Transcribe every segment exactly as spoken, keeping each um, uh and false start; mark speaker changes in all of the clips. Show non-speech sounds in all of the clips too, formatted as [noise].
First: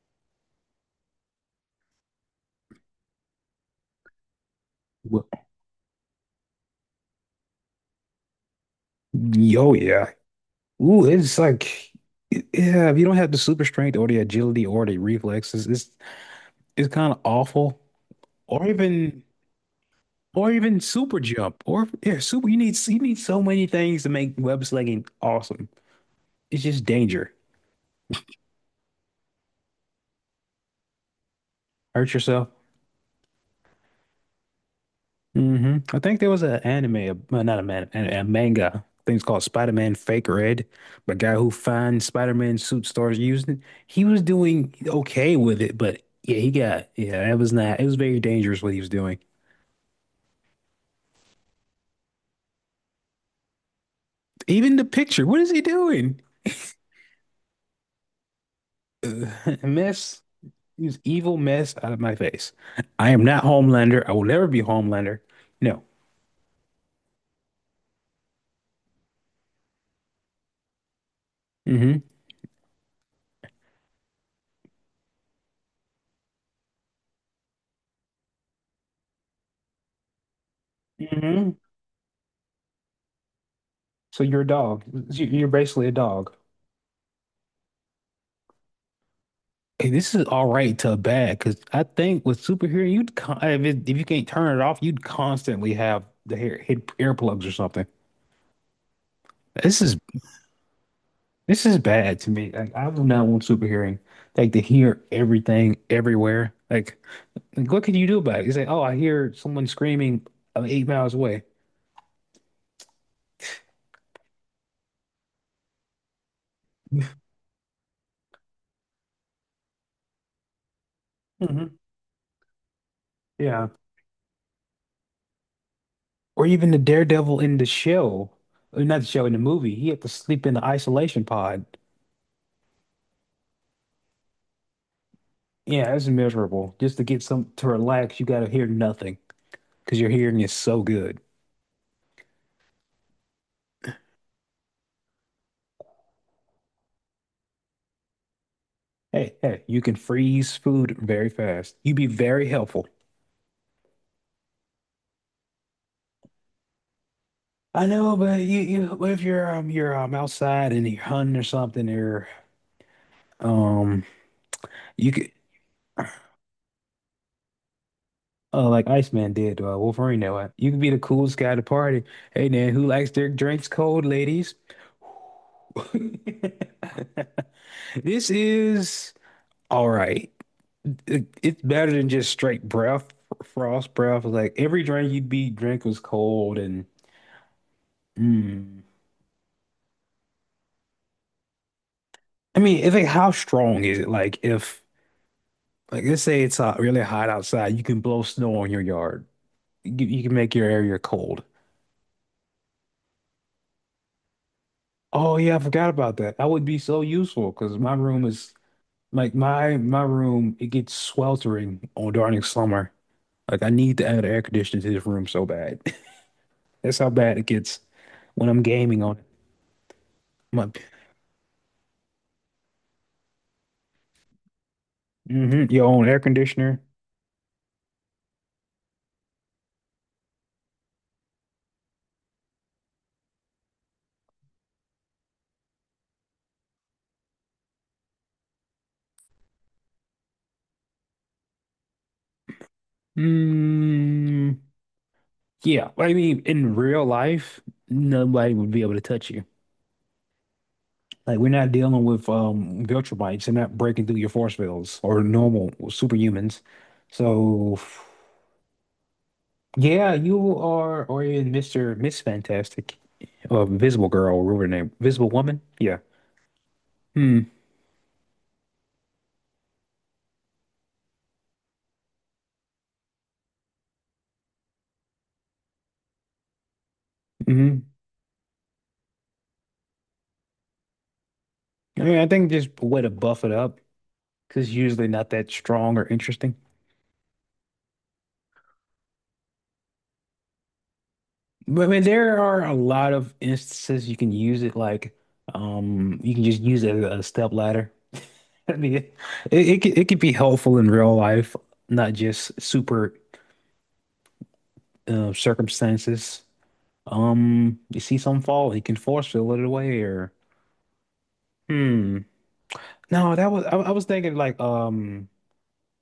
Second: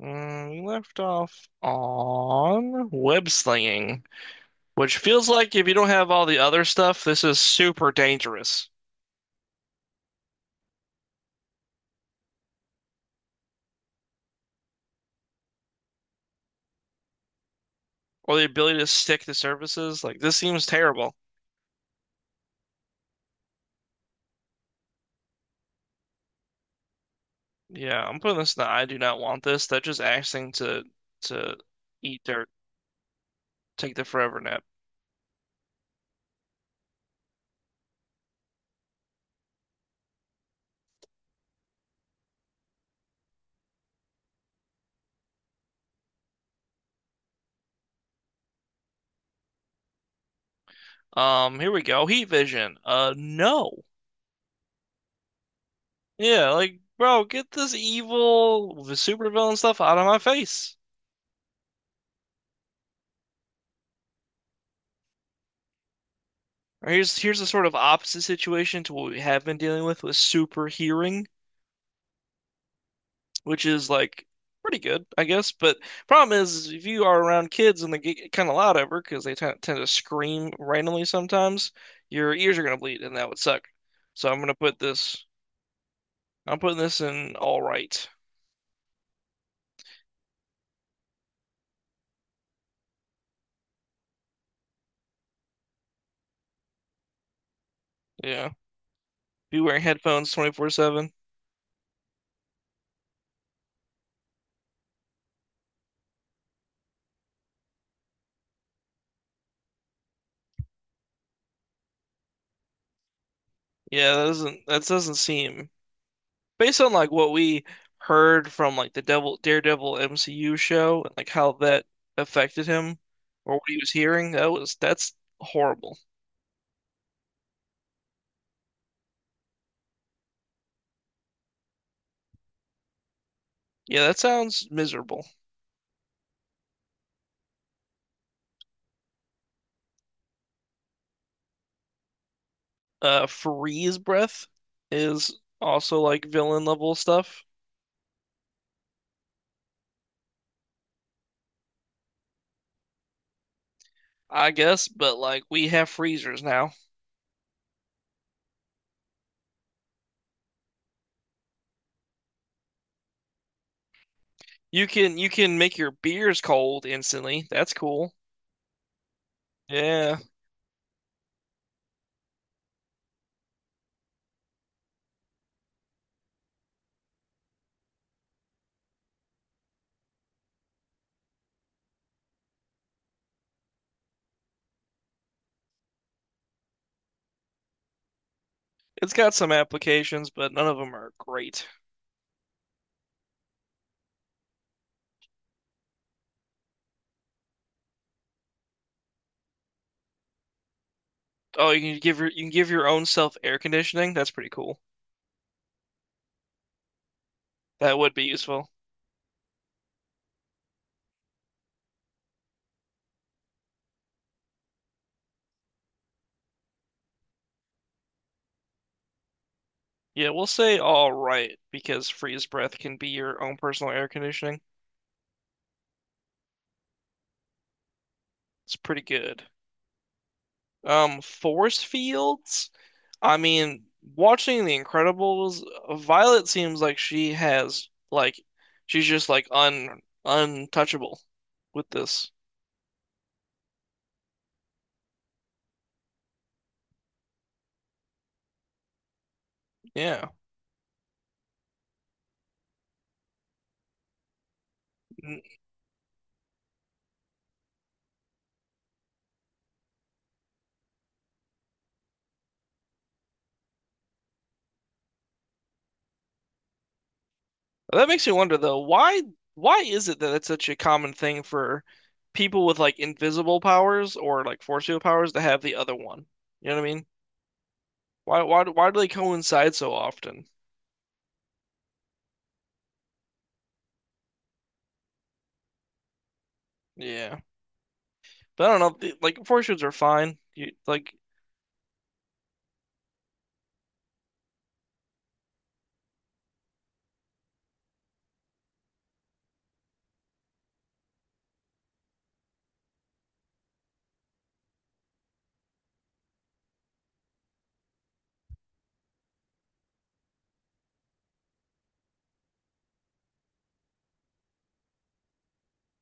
Speaker 1: Mm, we left off on web slinging, which feels
Speaker 2: Well,
Speaker 1: like if you don't have all the other stuff, this is super dangerous.
Speaker 2: yo, yeah. Ooh, it's like, yeah, if you don't have the super strength or the agility or the reflexes, it's it's kind of awful.
Speaker 1: Or the
Speaker 2: Or
Speaker 1: ability to
Speaker 2: even,
Speaker 1: stick to surfaces, like this
Speaker 2: or
Speaker 1: seems
Speaker 2: even
Speaker 1: terrible.
Speaker 2: super jump, or yeah, super. You need you need so many things to make web slinging awesome. It's just danger.
Speaker 1: Yeah, I'm putting this in the I do not want this. That just asking to to
Speaker 2: Hurt
Speaker 1: eat dirt.
Speaker 2: yourself.
Speaker 1: Take the forever nap.
Speaker 2: hmm I think there was an anime, a, well, not a man, a, a manga. I think it's called Spider-Man Fake Red. But guy who finds Spider-Man suit starts using it. He was doing okay with it, but yeah, he got yeah. That was not. It was very dangerous what he was doing.
Speaker 1: Um, here we go. Heat vision. Uh, no.
Speaker 2: Even the picture. What is he doing?
Speaker 1: Yeah, like bro, get this evil
Speaker 2: Ugh,
Speaker 1: supervillain
Speaker 2: [laughs]
Speaker 1: stuff out of my
Speaker 2: mess.
Speaker 1: face.
Speaker 2: He evil mess out of my face. I am not Homelander. I will never be Homelander. No.
Speaker 1: Or here's here's a sort of opposite situation to what we have been dealing with with super hearing,
Speaker 2: Hmm.
Speaker 1: which is like pretty good, I guess. But problem is, is if you are around kids and they get kind of loud ever because they tend tend to scream randomly
Speaker 2: Hmm.
Speaker 1: sometimes, your ears are gonna bleed, and that would suck.
Speaker 2: So
Speaker 1: So I'm
Speaker 2: you're a
Speaker 1: gonna put
Speaker 2: dog.
Speaker 1: this.
Speaker 2: You- You're basically a dog.
Speaker 1: I'm putting this in all right.
Speaker 2: Hey, this is all right to bad because I think with superhero, you'd con if, it, if you can't turn it off, you'd constantly have the hair hit earplugs or something.
Speaker 1: Yeah, be wearing
Speaker 2: This is
Speaker 1: headphones twenty-four seven.
Speaker 2: this is bad to me. Like I do not want superhearing, like to hear everything everywhere. Like, like, what can you do about it? You say, oh, I hear someone screaming uh, eight miles away.
Speaker 1: Yeah, that doesn't that doesn't seem based on like what we heard from like the Devil Daredevil M C U show and like how
Speaker 2: Hmm.
Speaker 1: that affected him or what
Speaker 2: Yeah,
Speaker 1: he was hearing, that was that's horrible.
Speaker 2: or even the Daredevil in the show, uh, not the show in the movie. He had to sleep in the isolation pod.
Speaker 1: Yeah, that sounds miserable.
Speaker 2: Yeah, that's miserable. Just to get some to relax, you got to hear nothing, because your hearing is so good.
Speaker 1: Uh, freeze breath is also like villain level stuff,
Speaker 2: Hey, hey, you can freeze food very fast. You'd be very helpful.
Speaker 1: I guess, but like we have freezers now.
Speaker 2: I know, but you, you if you're um you're um outside and you're hunting or something or um
Speaker 1: You
Speaker 2: you
Speaker 1: can you
Speaker 2: could
Speaker 1: can make your beers cold instantly. That's cool.
Speaker 2: uh like Iceman did to uh,
Speaker 1: Yeah,
Speaker 2: Wolverine way. You could be the coolest guy at the party. Hey man, who likes their drinks cold, ladies? [laughs] This is all right. It- it's better than just straight breath, frost breath. Like every drink you'd be drink was cold and Mm.
Speaker 1: it's got some applications, but none of them are great.
Speaker 2: I mean, if it, how strong is it? Like if like let's say it's uh, really hot outside, you can blow snow on your yard. You, you can make your area cold.
Speaker 1: Oh, you can give your you can give your own self air conditioning. That's pretty cool.
Speaker 2: Oh yeah, I forgot about that. That would be so useful because my
Speaker 1: That would be
Speaker 2: room is
Speaker 1: useful.
Speaker 2: like my my room, it gets sweltering on during summer. Like I need to add air conditioning to this room so bad. [laughs] That's how bad it gets when I'm gaming on it.
Speaker 1: Yeah, we'll
Speaker 2: My,
Speaker 1: say all right because freeze breath can be your own personal air conditioning.
Speaker 2: hmm. Your own air conditioner.
Speaker 1: It's pretty good. Um, force fields? I mean, watching The Incredibles, Violet seems like she has like she's just like un untouchable with this.
Speaker 2: Mm, yeah, I mean, in real life, nobody would be able to touch you.
Speaker 1: Yeah.
Speaker 2: Like we're not dealing with um vulture bites. They're not breaking through your force fields or
Speaker 1: N-
Speaker 2: normal superhumans. So yeah, you are or in Mister Miss Fantastic, or Invisible Girl, or whatever her name, Visible Woman. Yeah. Hmm.
Speaker 1: That makes me wonder though, why why is it that it's such a common thing for people with like invisible powers or like force field powers to have the other one? You know what I mean?
Speaker 2: Hmm.
Speaker 1: Why why do- why do they coincide so often?
Speaker 2: I mean, I think just a way to buff it up because usually not that strong or interesting.
Speaker 1: Yeah, but I don't know. the- Like fortunes are fine. You like
Speaker 2: But I mean, there are a lot of instances you can use it like um you can just use it as a step ladder. [laughs] I mean, it it could, it could be helpful in real life, not just super uh, circumstances. Um, you see some fall, he can force fill it away, or hmm. No, that was I, I was thinking like um,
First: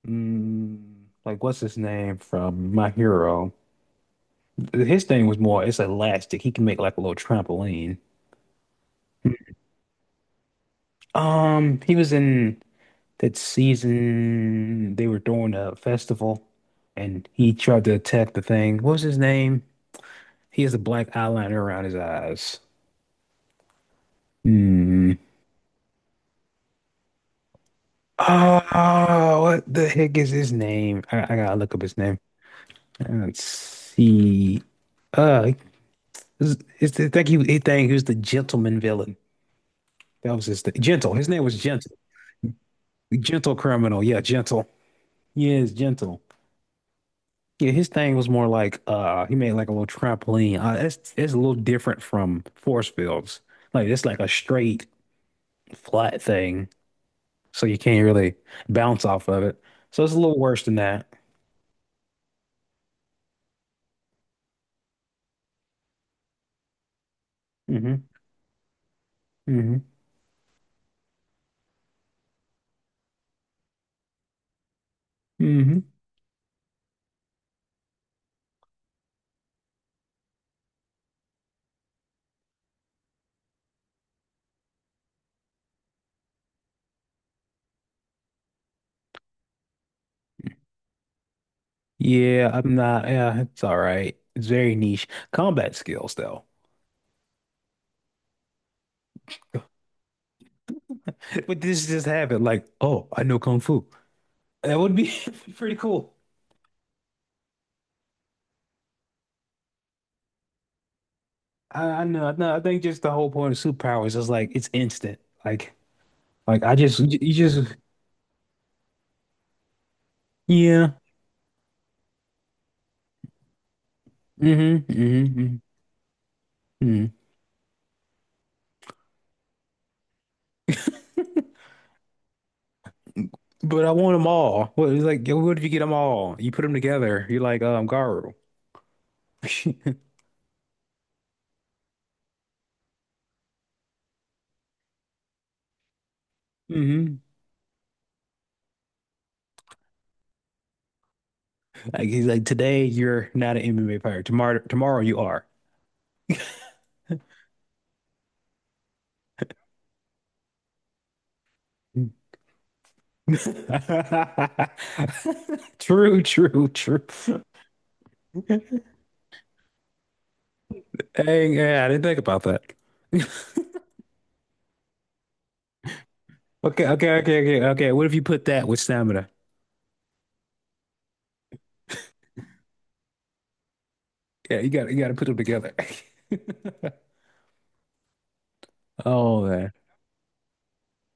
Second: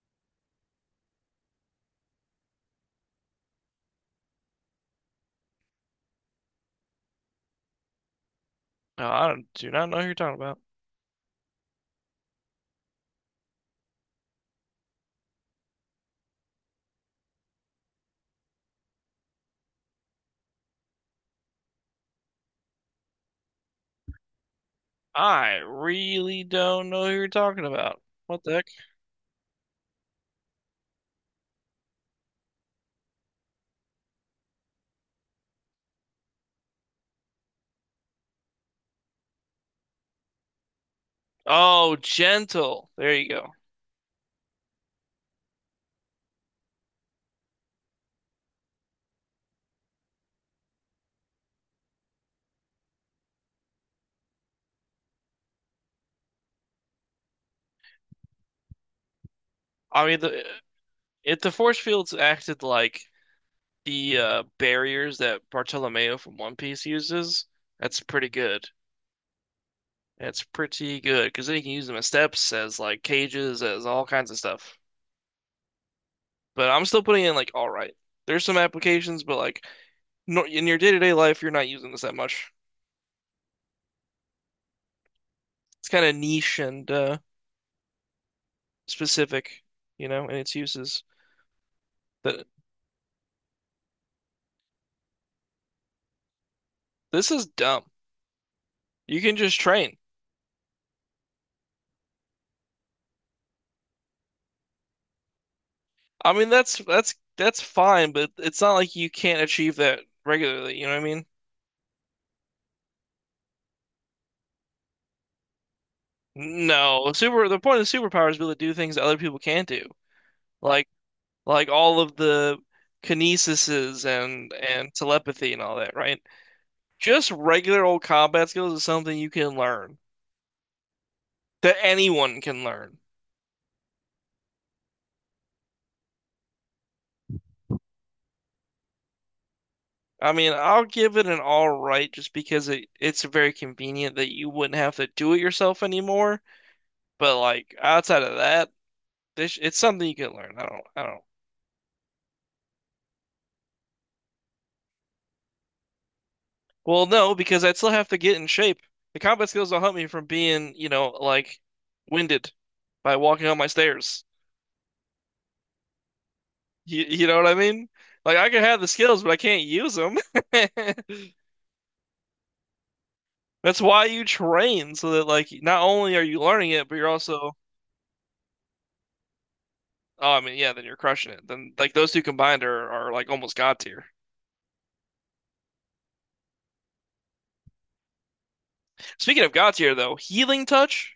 Speaker 2: mm, like what's his name from My Hero? His thing was more it's elastic. He can make like a little trampoline.
Speaker 1: no, I don't, do not know who you're talking about.
Speaker 2: Um, he was in that season they were doing a festival and he tried to attack the thing. What was his name? He has a black eyeliner around his eyes. Hmm.
Speaker 1: I really don't know who you're talking about. What the heck?
Speaker 2: Oh, what the heck is his name? I, I gotta look up his name. Let's see. Uh, it's, it's I think he, he think he was the gentleman villain. That was his thing. Gentle. His name was Gentle.
Speaker 1: Oh, gentle. There you go.
Speaker 2: Gentle criminal. Yeah, Gentle. Yes, Gentle. Yeah, his thing was more like uh, he made like a little trampoline. Uh, it's it's a little different from force fields. Like it's like a straight flat thing, so you can't really bounce off of it. So
Speaker 1: I
Speaker 2: it's
Speaker 1: mean,
Speaker 2: a little
Speaker 1: the
Speaker 2: worse than that.
Speaker 1: if the force fields acted like the uh, barriers that Bartolomeo from One Piece uses, that's
Speaker 2: Hmm.
Speaker 1: pretty good.
Speaker 2: Hmm.
Speaker 1: That's pretty good because then you can use them as steps, as like cages, as all kinds of stuff.
Speaker 2: Hmm.
Speaker 1: But I'm still putting in like all right. There's some applications, but like no, in your day-to-day life, you're not using this that much. It's kind of niche and uh, specific, you know, in its uses. That
Speaker 2: Yeah, I'm not. Yeah, it's all right. It's very niche combat skills, though.
Speaker 1: This is dumb. You can just train.
Speaker 2: [laughs] But this just happened. Like, oh, I know kung fu. That would be [laughs] pretty cool.
Speaker 1: I mean, that's that's that's fine, but it's not like you can't achieve that regularly. You know what I mean?
Speaker 2: I, I know. I know. I think just the whole point of superpowers is like it's instant. Like, like I just
Speaker 1: No,
Speaker 2: you you
Speaker 1: super. The
Speaker 2: just
Speaker 1: point of superpower is to be able to do things that other people can't do, like
Speaker 2: yeah.
Speaker 1: like all of the kinesises and
Speaker 2: Hmm.
Speaker 1: and telepathy and
Speaker 2: Hmm.
Speaker 1: all that, right?
Speaker 2: Hmm.
Speaker 1: Just regular old combat skills is something you can learn that anyone can learn.
Speaker 2: But I want them all. What it's like? What if you get them all? You put them together. You're like um Garu. [laughs]
Speaker 1: I mean, I'll give it an all right just because it it's very convenient that you wouldn't have to do it yourself anymore.
Speaker 2: Hmm.
Speaker 1: But like outside of that, this it's something you can learn. I don't, I don't.
Speaker 2: Like he's like, today you're not an M M A fighter. Tomorrow, tomorrow you are.
Speaker 1: Well, no, because I'd still have to get in shape. The combat skills don't help me from being, you know, like winded by walking on my stairs.
Speaker 2: [laughs] True, true, true.
Speaker 1: You, you know what I mean? Like I can have the skills, but I can't use them. [laughs]
Speaker 2: Dang, yeah, I didn't think about that.
Speaker 1: That's
Speaker 2: [laughs]
Speaker 1: why you train so that like not only are you learning
Speaker 2: Okay,
Speaker 1: it, but you're
Speaker 2: okay, okay,
Speaker 1: also
Speaker 2: okay, okay. What if you put that with stamina?
Speaker 1: oh, I mean, yeah, then you're crushing it. Then like those two combined are are like almost god tier.
Speaker 2: Yeah, you got you got to put them together. [laughs] Oh
Speaker 1: Speaking of
Speaker 2: man.
Speaker 1: god tier though, healing touch,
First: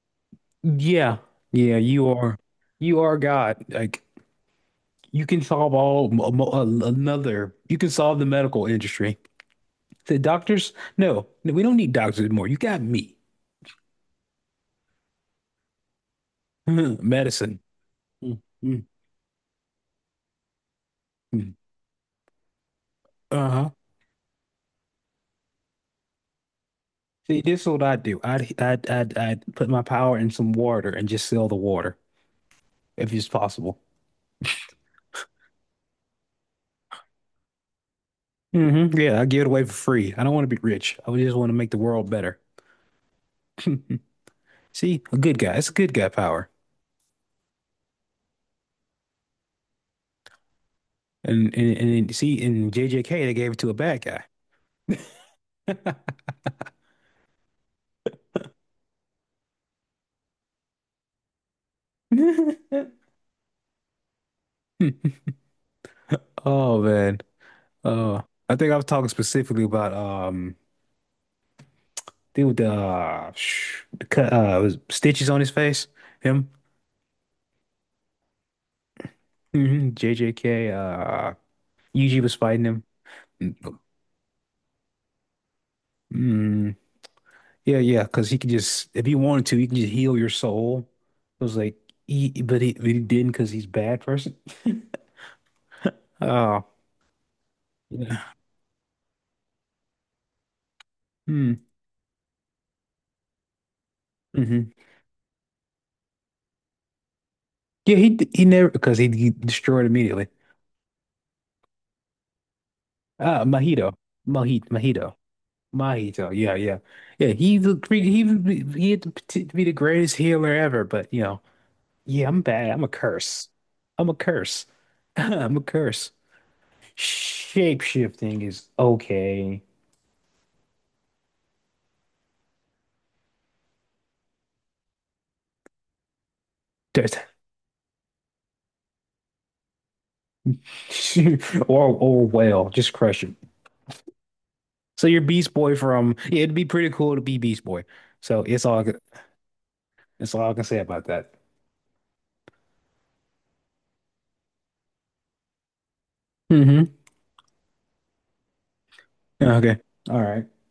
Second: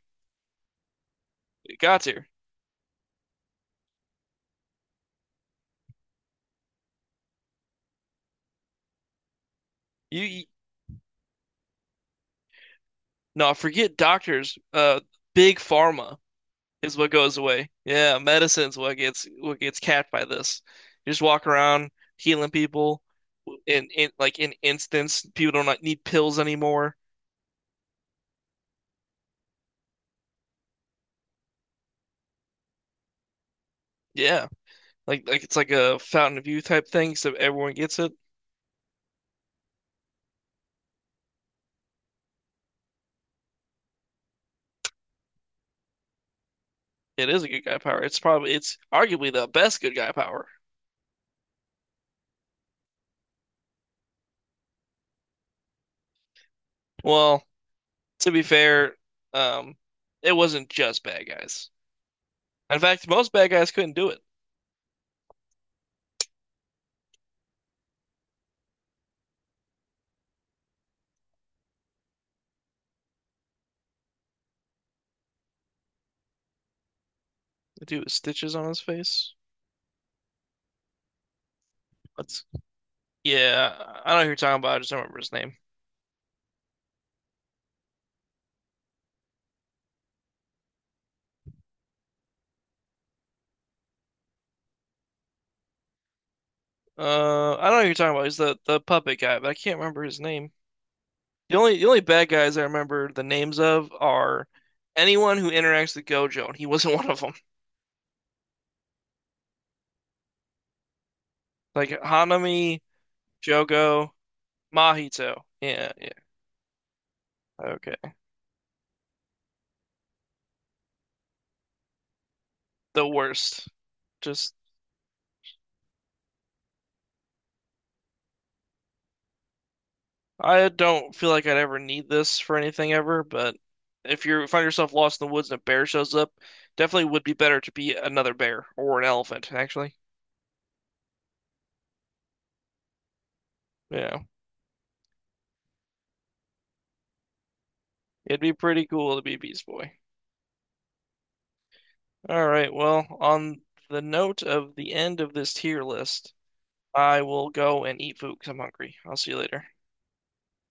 Speaker 2: Yeah. Yeah,
Speaker 1: god
Speaker 2: you
Speaker 1: tier.
Speaker 2: are you are God. Like you can solve all mo- mo- a- another. You can solve the medical industry. The
Speaker 1: You, you
Speaker 2: doctors? No, no, we don't need doctors anymore. You got me.
Speaker 1: no, forget doctors. Uh, big pharma is
Speaker 2: [laughs]
Speaker 1: what goes
Speaker 2: Medicine.
Speaker 1: away. Yeah, medicine's
Speaker 2: Mm-hmm.
Speaker 1: what gets what gets capped by this. You just walk around healing people
Speaker 2: Uh-huh.
Speaker 1: in in like in instance, people don't like, need pills anymore.
Speaker 2: See, this is what I do. I'd, I'd I'd I'd put my power in some water and just sell the water if it's possible.
Speaker 1: Yeah. Like like it's like a Fountain of Youth type thing, so everyone gets it.
Speaker 2: Hmm. Yeah, I give it away for free. I don't want to be rich. I just want to make the world better. [laughs] See, a good guy. It's a good guy power.
Speaker 1: It is a good guy power. It's probably it's arguably the best good guy power.
Speaker 2: And and, and then, see, in J J K they gave it to a bad guy.
Speaker 1: Well, to be fair, um, it wasn't just bad guys. In
Speaker 2: [laughs]
Speaker 1: fact, most bad guys couldn't do it.
Speaker 2: Oh man. Uh, I think I was talking specifically about um dude the uh, sh- the cut uh was stitches on his face. Him.
Speaker 1: The dude with stitches on his face.
Speaker 2: Hmm. J J K, uh, Yuji was
Speaker 1: What's
Speaker 2: fighting him. Mm,
Speaker 1: yeah, I know who you're talking about. I just don't remember his name.
Speaker 2: mm, yeah, yeah, because he could just, if he wanted to, he can just heal your soul. It was like, he, but he, but he didn't because he's a bad person. [laughs] Oh,
Speaker 1: Uh, I don't know who you're talking about.
Speaker 2: yeah.
Speaker 1: He's the the puppet guy, but I can't remember his name.
Speaker 2: Mm.
Speaker 1: The only the only bad guys I remember the names of
Speaker 2: Hmm.
Speaker 1: are
Speaker 2: Mm-hmm.
Speaker 1: anyone who interacts with Gojo, and he wasn't [laughs] one of them.
Speaker 2: Yeah, he d- he never because he, he destroyed immediately.
Speaker 1: Like Hanami,
Speaker 2: Ah, Mahito,
Speaker 1: Jogo,
Speaker 2: Mahito, Mahito,
Speaker 1: Mahito. Yeah, yeah.
Speaker 2: Mahito. Yeah, yeah, yeah. He the cre-
Speaker 1: Okay.
Speaker 2: he was- he had the poti- to be the greatest healer ever, but you know, yeah, I'm bad. I'm a
Speaker 1: The
Speaker 2: curse.
Speaker 1: worst.
Speaker 2: I'm a
Speaker 1: Just
Speaker 2: curse. [laughs] I'm a curse. Shapeshifting is okay.
Speaker 1: I don't feel like I'd ever need this for anything ever, but if you find yourself lost in the woods and a bear shows up, definitely would be
Speaker 2: [laughs]
Speaker 1: better to be another bear or an elephant, actually.
Speaker 2: or or well, just crush it.
Speaker 1: Yeah,
Speaker 2: So you're Beast Boy from yeah, it'd be pretty cool to be Beast Boy.
Speaker 1: it'd
Speaker 2: So
Speaker 1: be
Speaker 2: it's all
Speaker 1: pretty
Speaker 2: it's
Speaker 1: cool to be Beast Boy.
Speaker 2: all I can say about that.
Speaker 1: All right, well, on the note of the end of this tier list,
Speaker 2: Mm-hmm.
Speaker 1: I will go and eat food because 'cause I'm hungry. I'll see you later.
Speaker 2: Okay. All right.